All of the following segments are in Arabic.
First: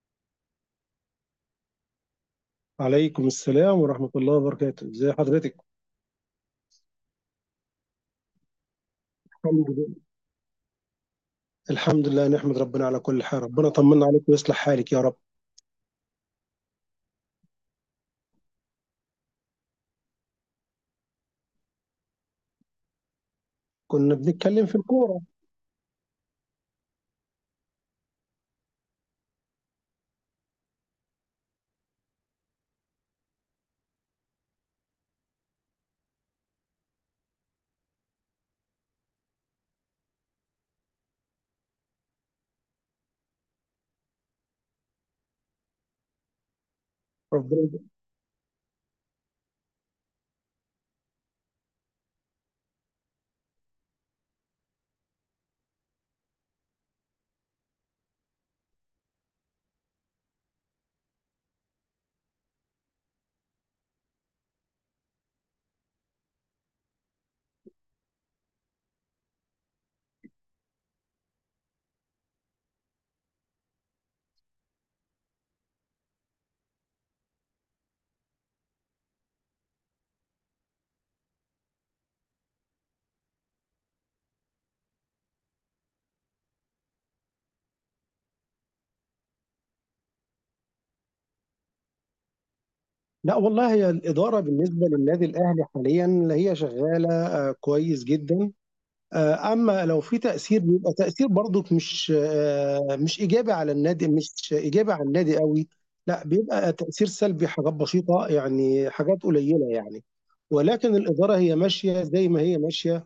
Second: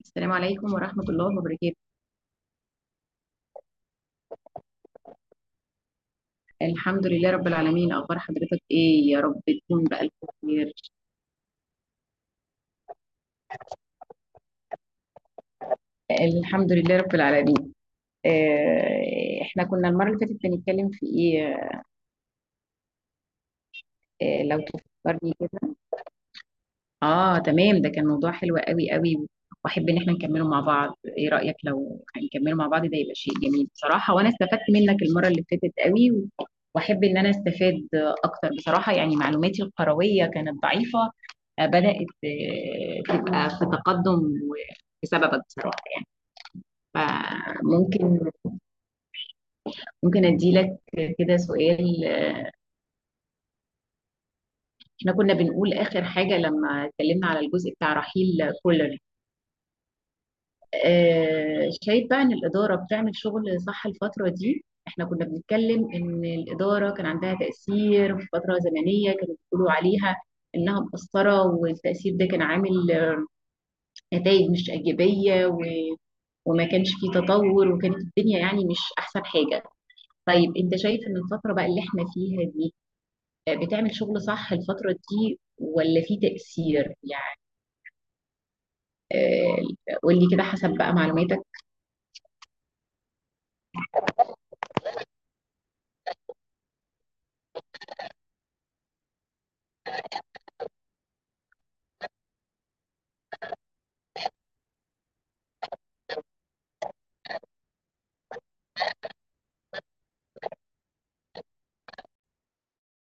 السلام عليكم ورحمة الله وبركاته. عليكم السلام ورحمة الله وبركاته، ازي حضرتك؟ الحمد لله رب العالمين، أخبار حضرتك إيه؟ يا رب الحمد تكون لله. بألف خير. الحمد لله، نحمد ربنا على كل حال. ربنا طمنا عليك ويصلح حالك يا رب. الحمد لله رب العالمين. إحنا كنا المرة اللي فاتت بنتكلم في إيه؟ كنا لو بنتكلم في الكورة. تفكرني كده. اه تمام، ده كان موضوع حلو قوي قوي، واحب ان احنا نكمله مع بعض. ايه رأيك لو هنكمله مع بعض؟ ده يبقى شيء جميل بصراحة، وانا استفدت منك المرة اللي فاتت قوي واحب ان انا استفاد اكتر بصراحة. يعني معلوماتي القروية كانت ضعيفة، بدأت تبقى في تقدم و- بسببك بصراحة. ربنا يجزيك. فممكن ممكن اديلك كده سؤال؟ احنا كنا بنقول اخر حاجة لما اتكلمنا على الجزء بتاع رحيل كولر. شايف بقى ان الاداره بتعمل شغل صح الفتره دي؟ احنا كنا بنتكلم ان الاداره كان عندها تاثير في فتره زمنيه كانوا بيقولوا عليها انها مقصره، والتاثير ده كان عامل نتائج مش ايجابيه. وما كانش فيه تطور، وكانت الدنيا يعني مش احسن حاجه. طيب انت شايف ان الفتره بقى اللي احنا فيها دي بتعمل شغل صح الفتره دي، ولا في تاثير يعني؟ قول لي كده حسب بقى معلوماتك. لا والله، هي الإدارة بالنسبة للنادي الأهلي حاليا هي شغالة كويس جدا. أما لو في تأثير، بيبقى تأثير برضك مش مش إيجابي على النادي، مش إيجابي على النادي قوي. لا، بيبقى تأثير سلبي، حاجات بسيطة يعني، حاجات قليلة يعني. ولكن الإدارة هي ماشية زي ما هي ماشية،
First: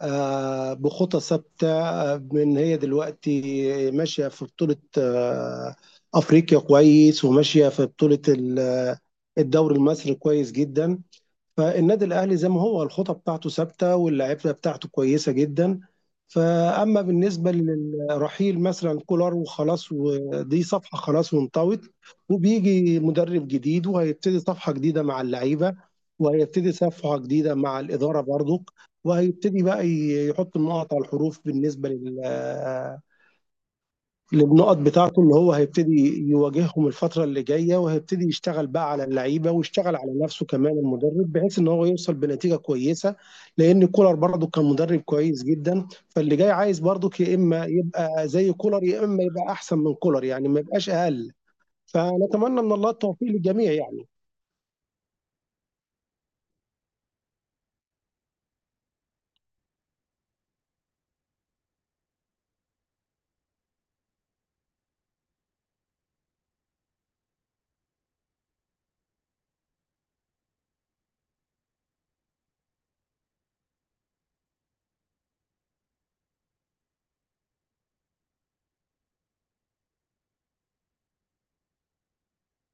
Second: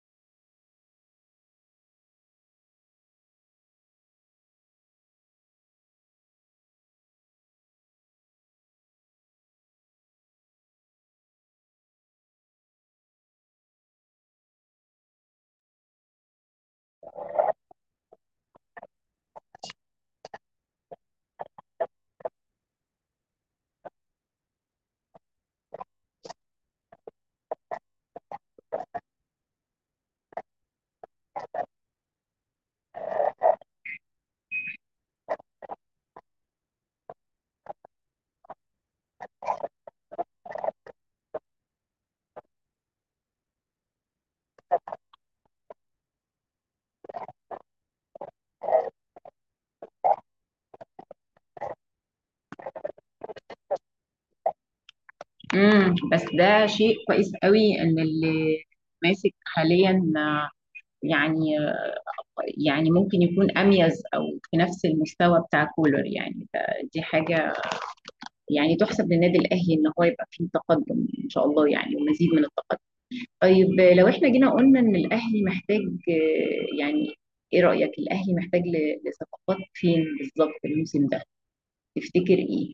بخطى ثابته. من هي دلوقتي ماشيه في بطوله افريقيا كويس، وماشيه في بطوله الدوري المصري كويس جدا. فالنادي الاهلي زي ما هو، الخطه بتاعته ثابته واللعيبه بتاعته كويسه جدا. فاما بالنسبه للرحيل مثلا كولر، وخلاص، ودي صفحه خلاص وانطوت، وبيجي مدرب جديد وهيبتدي صفحه جديده مع اللعيبه، وهيبتدي صفحه جديده مع الاداره برضك، وهيبتدي بقى يحط النقط على الحروف. بالنسبه للنقط بتاعته، ان هو هيبتدي يواجههم الفتره اللي جايه، وهيبتدي يشتغل بقى على اللعيبه، ويشتغل على نفسه كمان المدرب، بحيث ان هو يوصل بنتيجه كويسه. لان كولر برضه كان مدرب كويس جدا، فاللي جاي عايز برضه يا اما يبقى زي كولر يا اما يبقى احسن من كولر، يعني ما يبقاش اقل. فنتمنى من الله التوفيق للجميع يعني. بس ده شيء كويس قوي، ان اللي ماسك حاليا يعني يعني ممكن يكون اميز او في نفس المستوى بتاع كولر. يعني دي حاجه يعني تحسب للنادي الاهلي ان هو يبقى فيه تقدم ان شاء الله، يعني ومزيد من التقدم. طيب لو احنا جينا قلنا ان الاهلي محتاج يعني ايه رايك؟ الاهلي محتاج لصفقات فين بالظبط الموسم ده؟ تفتكر ايه؟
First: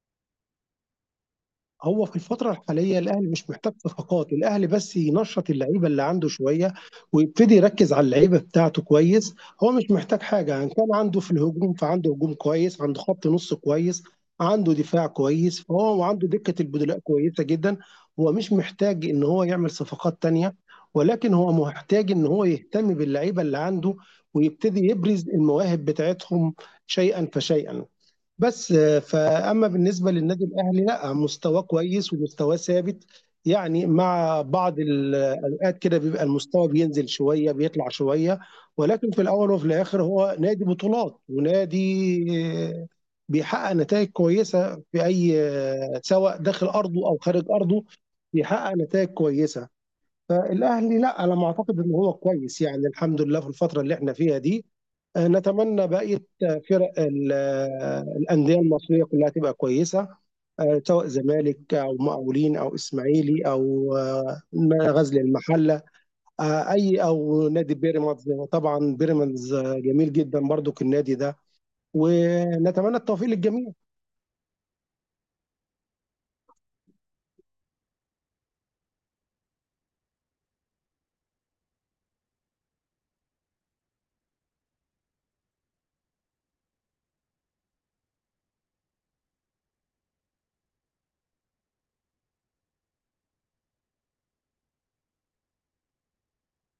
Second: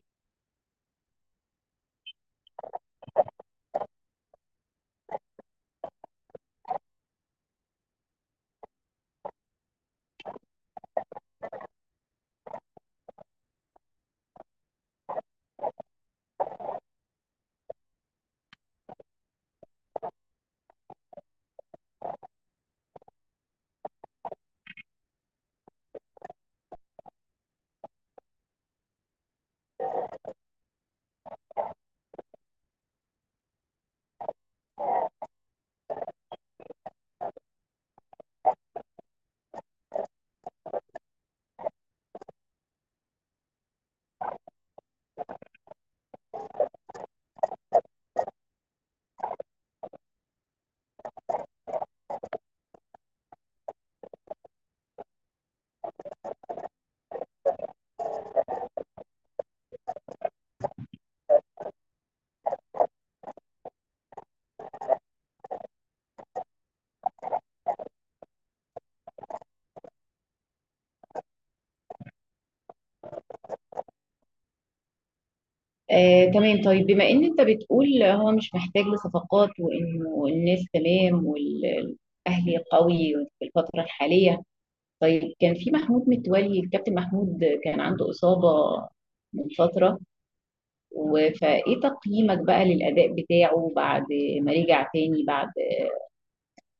هو في الفترة الحالية الأهلي مش محتاج صفقات، الأهلي بس ينشط اللعيبة اللي عنده شوية، ويبتدي يركز على اللعيبة بتاعته كويس. هو مش محتاج حاجة، إن كان عنده في الهجوم فعنده هجوم كويس، عنده خط نص كويس، عنده دفاع كويس، فهو وعنده دكة البدلاء كويسة جدا. هو مش محتاج إن هو يعمل صفقات تانية، ولكن هو محتاج إن هو يهتم باللعيبة اللي عنده ويبتدي يبرز المواهب بتاعتهم شيئا فشيئا. بس فأما بالنسبة للنادي الأهلي، لا مستواه كويس ومستواه ثابت. يعني مع بعض الأوقات كده بيبقى المستوى بينزل شوية بيطلع شوية، ولكن في الأول وفي الآخر هو نادي بطولات ونادي آه، بيحقق نتائج كويسة في أي سواء داخل أرضه أو خارج أرضه بيحقق نتائج كويسة. فالاهلي لا، على ما اعتقد ان هو كويس يعني، الحمد لله في الفتره اللي احنا فيها دي. نتمنى بقيه فرق الانديه المصريه كلها تبقى كويسه، سواء زمالك او مقاولين او اسماعيلي او غزل المحله اي او نادي بيراميدز، طبعا بيراميدز جميل جدا برضو النادي ده. ونتمنى التوفيق للجميع. تمام. طيب بما ان انت بتقول هو مش محتاج لصفقات، وانه الناس تمام والاهلي قوي في الفتره الحاليه، طيب كان في محمود متولي، الكابتن محمود كان عنده اصابه من فتره فايه تقييمك بقى للاداء بتاعه بعد ما رجع تاني، بعد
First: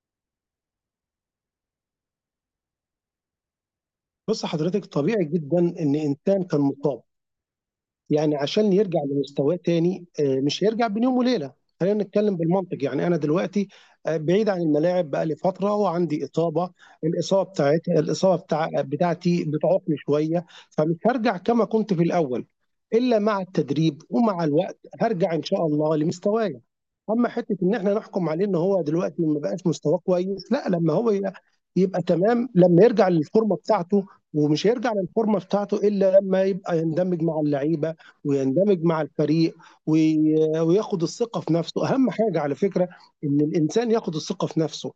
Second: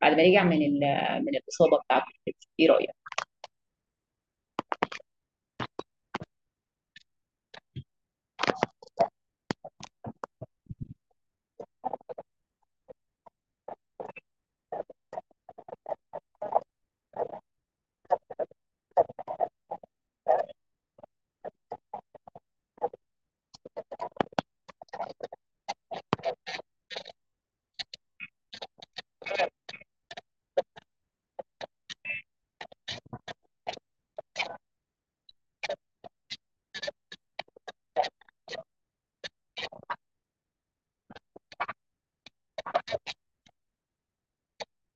ما رجع من من الاصابه بتاعته؟ ايه رايك؟ بص حضرتك، طبيعي جدا ان انسان كان مصاب، يعني عشان يرجع لمستواه تاني مش هيرجع بين يوم وليله. خلينا نتكلم بالمنطق، يعني انا دلوقتي بعيد عن الملاعب بقالي فتره وعندي اصابه، الاصابه بتاعتي، الاصابه بتاعتي بتعوقني شويه، فمش هرجع كما كنت في الاول الا مع التدريب، ومع الوقت هرجع ان شاء الله لمستواي. اما حته ان احنا نحكم عليه ان هو دلوقتي ما بقاش مستواه كويس، لا، لما يبقى تمام لما يرجع للفورمه بتاعته، ومش هيرجع للفورمه بتاعته الا لما يبقى يندمج مع اللعيبه ويندمج مع الفريق، وياخد الثقة في نفسه. أهم حاجة على فكرة إن الإنسان ياخد الثقة في نفسه.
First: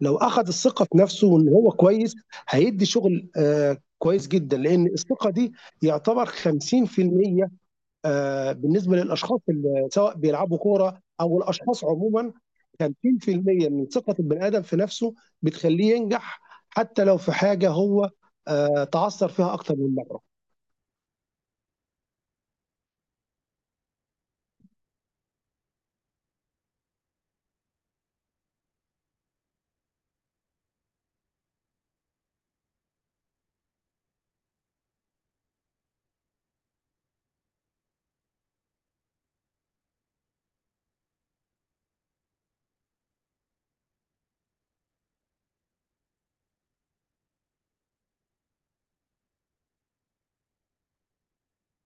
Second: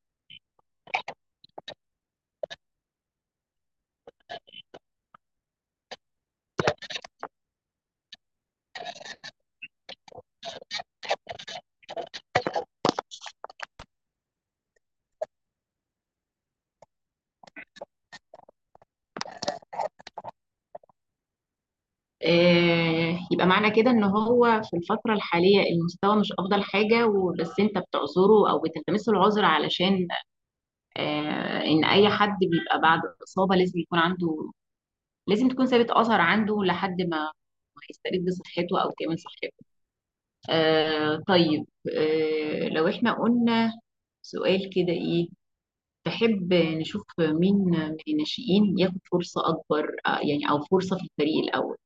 لو أخد الثقة في نفسه وإن هو كويس، هيدي شغل كويس جدا، لأن الثقة دي يعتبر 50% بالنسبة للأشخاص اللي سواء بيلعبوا كورة أو الأشخاص عموما. 50% من ثقة البني آدم في نفسه بتخليه ينجح، حتى لو في حاجة هو تعثر فيها أكتر من مرة. يبقى معنى كده ان هو في الفترة الحالية المستوى مش افضل حاجة، وبس انت بتعذره او بتلتمس له العذر، علشان ان اي حد بيبقى بعد اصابة لازم يكون عنده، لازم تكون سابت اثر عنده لحد ما يسترد صحته او كامل صحته. طيب. لو احنا قلنا سؤال كده، ايه تحب نشوف مين من الناشئين ياخد فرصة اكبر؟ يعني او فرصة في الفريق الاول.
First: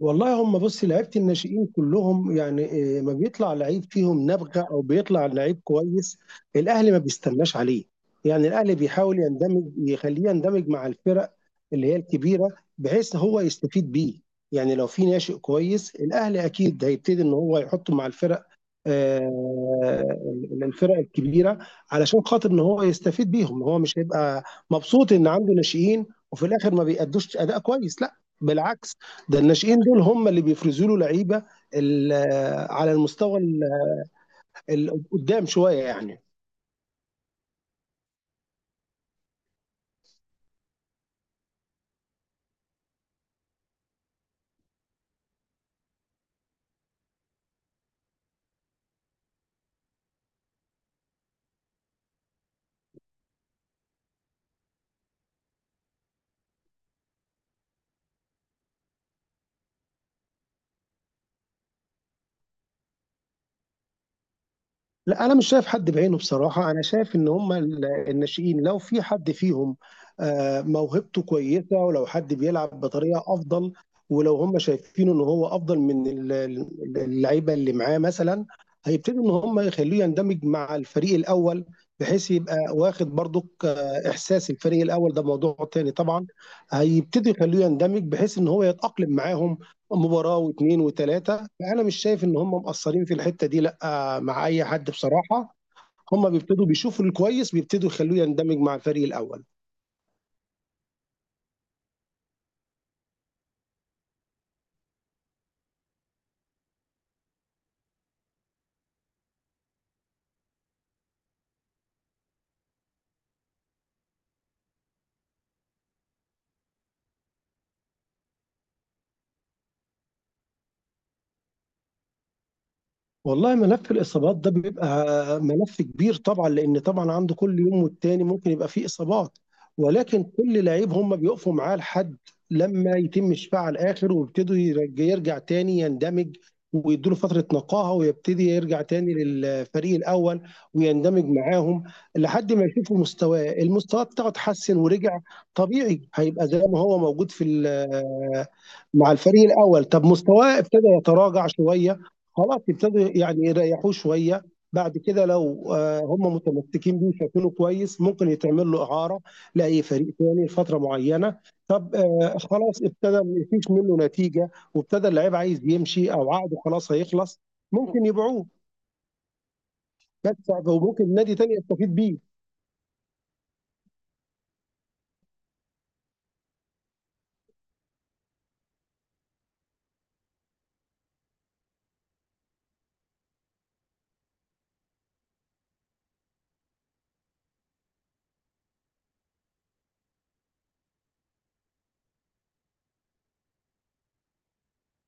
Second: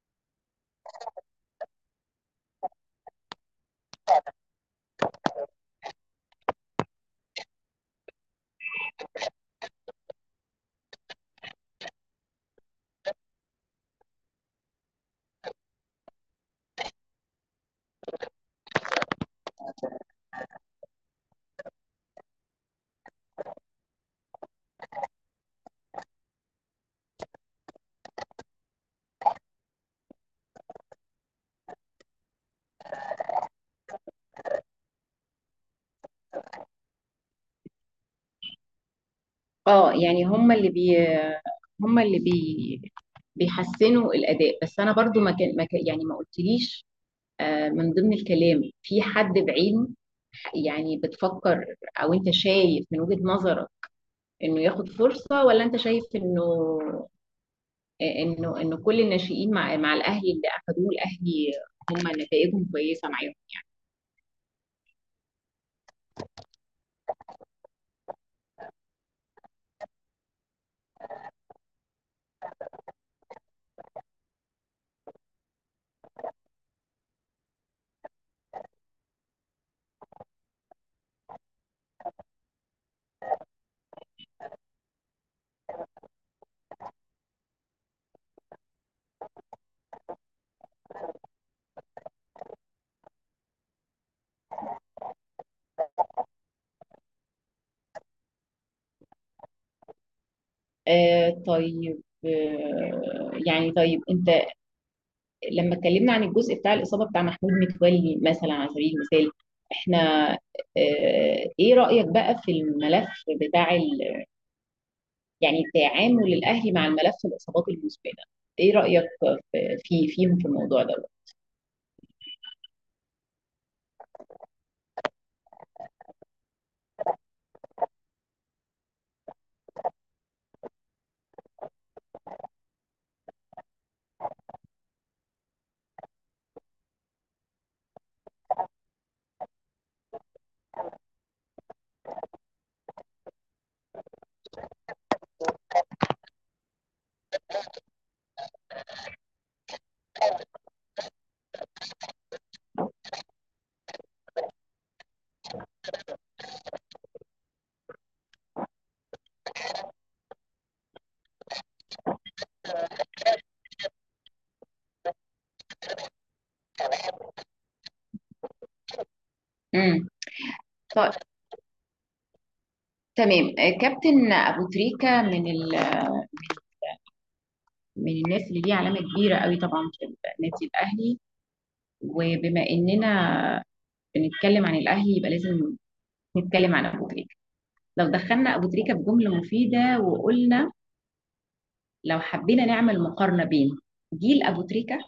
والله، هم بصي، لعيبه الناشئين كلهم يعني ما بيطلع لعيب فيهم نبغه او بيطلع لعيب كويس، الاهلي ما بيستناش عليه. يعني الاهلي بيحاول يندمج، يخليه يندمج مع الفرق اللي هي الكبيره بحيث هو يستفيد بيه. يعني لو في ناشئ كويس، الاهلي اكيد هيبتدي ان هو يحطه مع الفرق، آه، الفرق الكبيره، علشان خاطر ان هو يستفيد بيهم. هو مش هيبقى مبسوط ان عنده ناشئين وفي الاخر ما بيأدوش اداء كويس، لا بالعكس، ده الناشئين دول هم اللي بيفرزوا له لعيبه ال- على المستوى قدام شويه يعني. اه يعني هم اللي بي بيحسنوا الاداء. بس انا برضو ما كان ما كان- يعني ما قلتليش من ضمن الكلام في حد بعينه، يعني بتفكر او انت شايف من وجهة نظرك انه ياخد فرصة؟ ولا انت شايف انه انه كل الناشئين مع الاهلي، اللي اخدوه الاهلي هم نتائجهم كويسة معاهم. لا، انا مش شايف حد بعينه بصراحه. انا شايف ان هم الناشئين لو في حد فيهم موهبته كويسه، ولو حد بيلعب بطريقه افضل، ولو هم شايفينه ان هو افضل من اللعيبه اللي معاه مثلا، هيبتدوا ان هم يخلوه يندمج مع الفريق الاول، بحيث يبقى واخد برضك احساس الفريق الاول، ده موضوع تاني طبعا. هيبتدي يخلوه يندمج بحيث ان هو يتاقلم معاهم مباراه واثنين وثلاثه. فانا مش شايف ان هم مقصرين في الحته دي لا، مع اي حد بصراحه. هم بيبتدوا بيشوفوا الكويس، بيبتدوا يخلوه يندمج مع الفريق الاول. طيب. يعني طيب انت، لما اتكلمنا عن الجزء بتاع الإصابة بتاع محمود متولي مثلا على سبيل المثال، احنا آه، ايه رأيك بقى في الملف بتاع يعني تعامل الأهلي مع الملف الإصابات المزمنة؟ ايه رأيك في فيهم في الموضوع ده؟ والله، ملف الإصابات ده بيبقى ملف كبير طبعا، لأن طبعا عنده كل يوم والتاني ممكن يبقى فيه إصابات. ولكن كل لعيب هم بيقفوا معاه لحد لما يتم شفاعه على الآخر، ويبتدوا يرجع تاني يندمج، ويدوله فترة نقاهة، ويبتدي يرجع تاني للفريق الأول ويندمج معاهم، لحد ما يشوفوا مستواه المستوى بتاعه اتحسن ورجع طبيعي، هيبقى زي ما هو موجود في مع الفريق الاول. طب مستواه ابتدى يتراجع شويه، خلاص ابتدوا يعني يريحوه شويه. بعد كده لو هم متمسكين بيه شايفينه كويس، ممكن يتعمل له اعاره لاي فريق ثاني لفتره معينه. طب خلاص ابتدى ما فيش منه نتيجه وابتدى اللعيب عايز يمشي او عقده خلاص هيخلص، ممكن يبيعوه امم بس، طيب وممكن نادي تاني يستفيد بيه. تمام. كابتن ابو تريكه من من الناس اللي ليه علامه كبيره قوي طبعا في النادي الاهلي. وبما اننا بنتكلم عن الاهلي، يبقى لازم نتكلم عن ابو تريكه. لو دخلنا ابو تريكه بجمله مفيده وقلنا، لو حبينا نعمل مقارنه بين جيل ابو تريكه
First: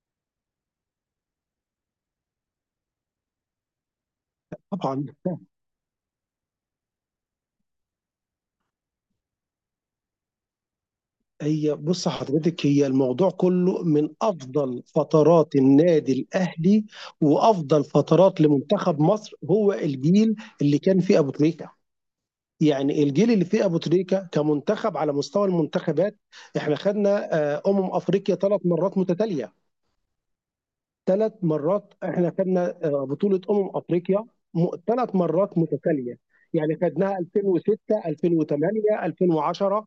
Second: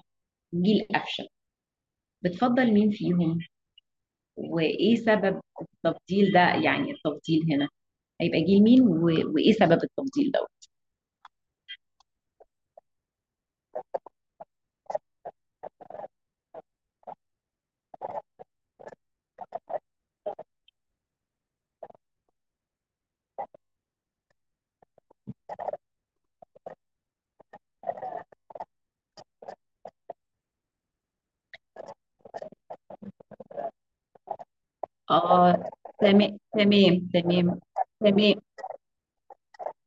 وجيل قفشه، بتفضل مين فيهم؟ وايه طبعا سبب التفضيل ده؟ يعني التفضيل هنا هيبقى جيل مين؟ وايه سبب التفضيل ده؟ هي بص حضرتك، هي الموضوع كله، من افضل فترات النادي الاهلي وافضل فترات لمنتخب مصر هو الجيل اللي كان فيه ابو تريكه. يعني الجيل اللي فيه ابو تريكه كمنتخب، على مستوى المنتخبات احنا خدنا افريقيا 3 مرات متتاليه. 3 مرات احنا خدنا بطوله افريقيا 3 مرات اه متتاليه. تمام يعني تمام خدناها تمام. 2006، تمام 2008، 2010.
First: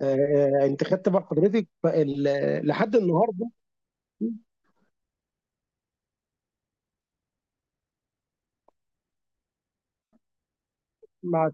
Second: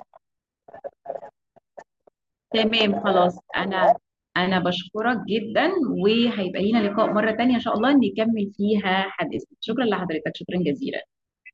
آه، انت خدت بقى حضرتك لحد تمام خلاص، النهارده. انا بشكرك جدا، وهيبقى لينا لقاء مرة تانية ان شاء الله نكمل فيها حديثنا. شكرا لحضرتك، شكرا جزيلا. مع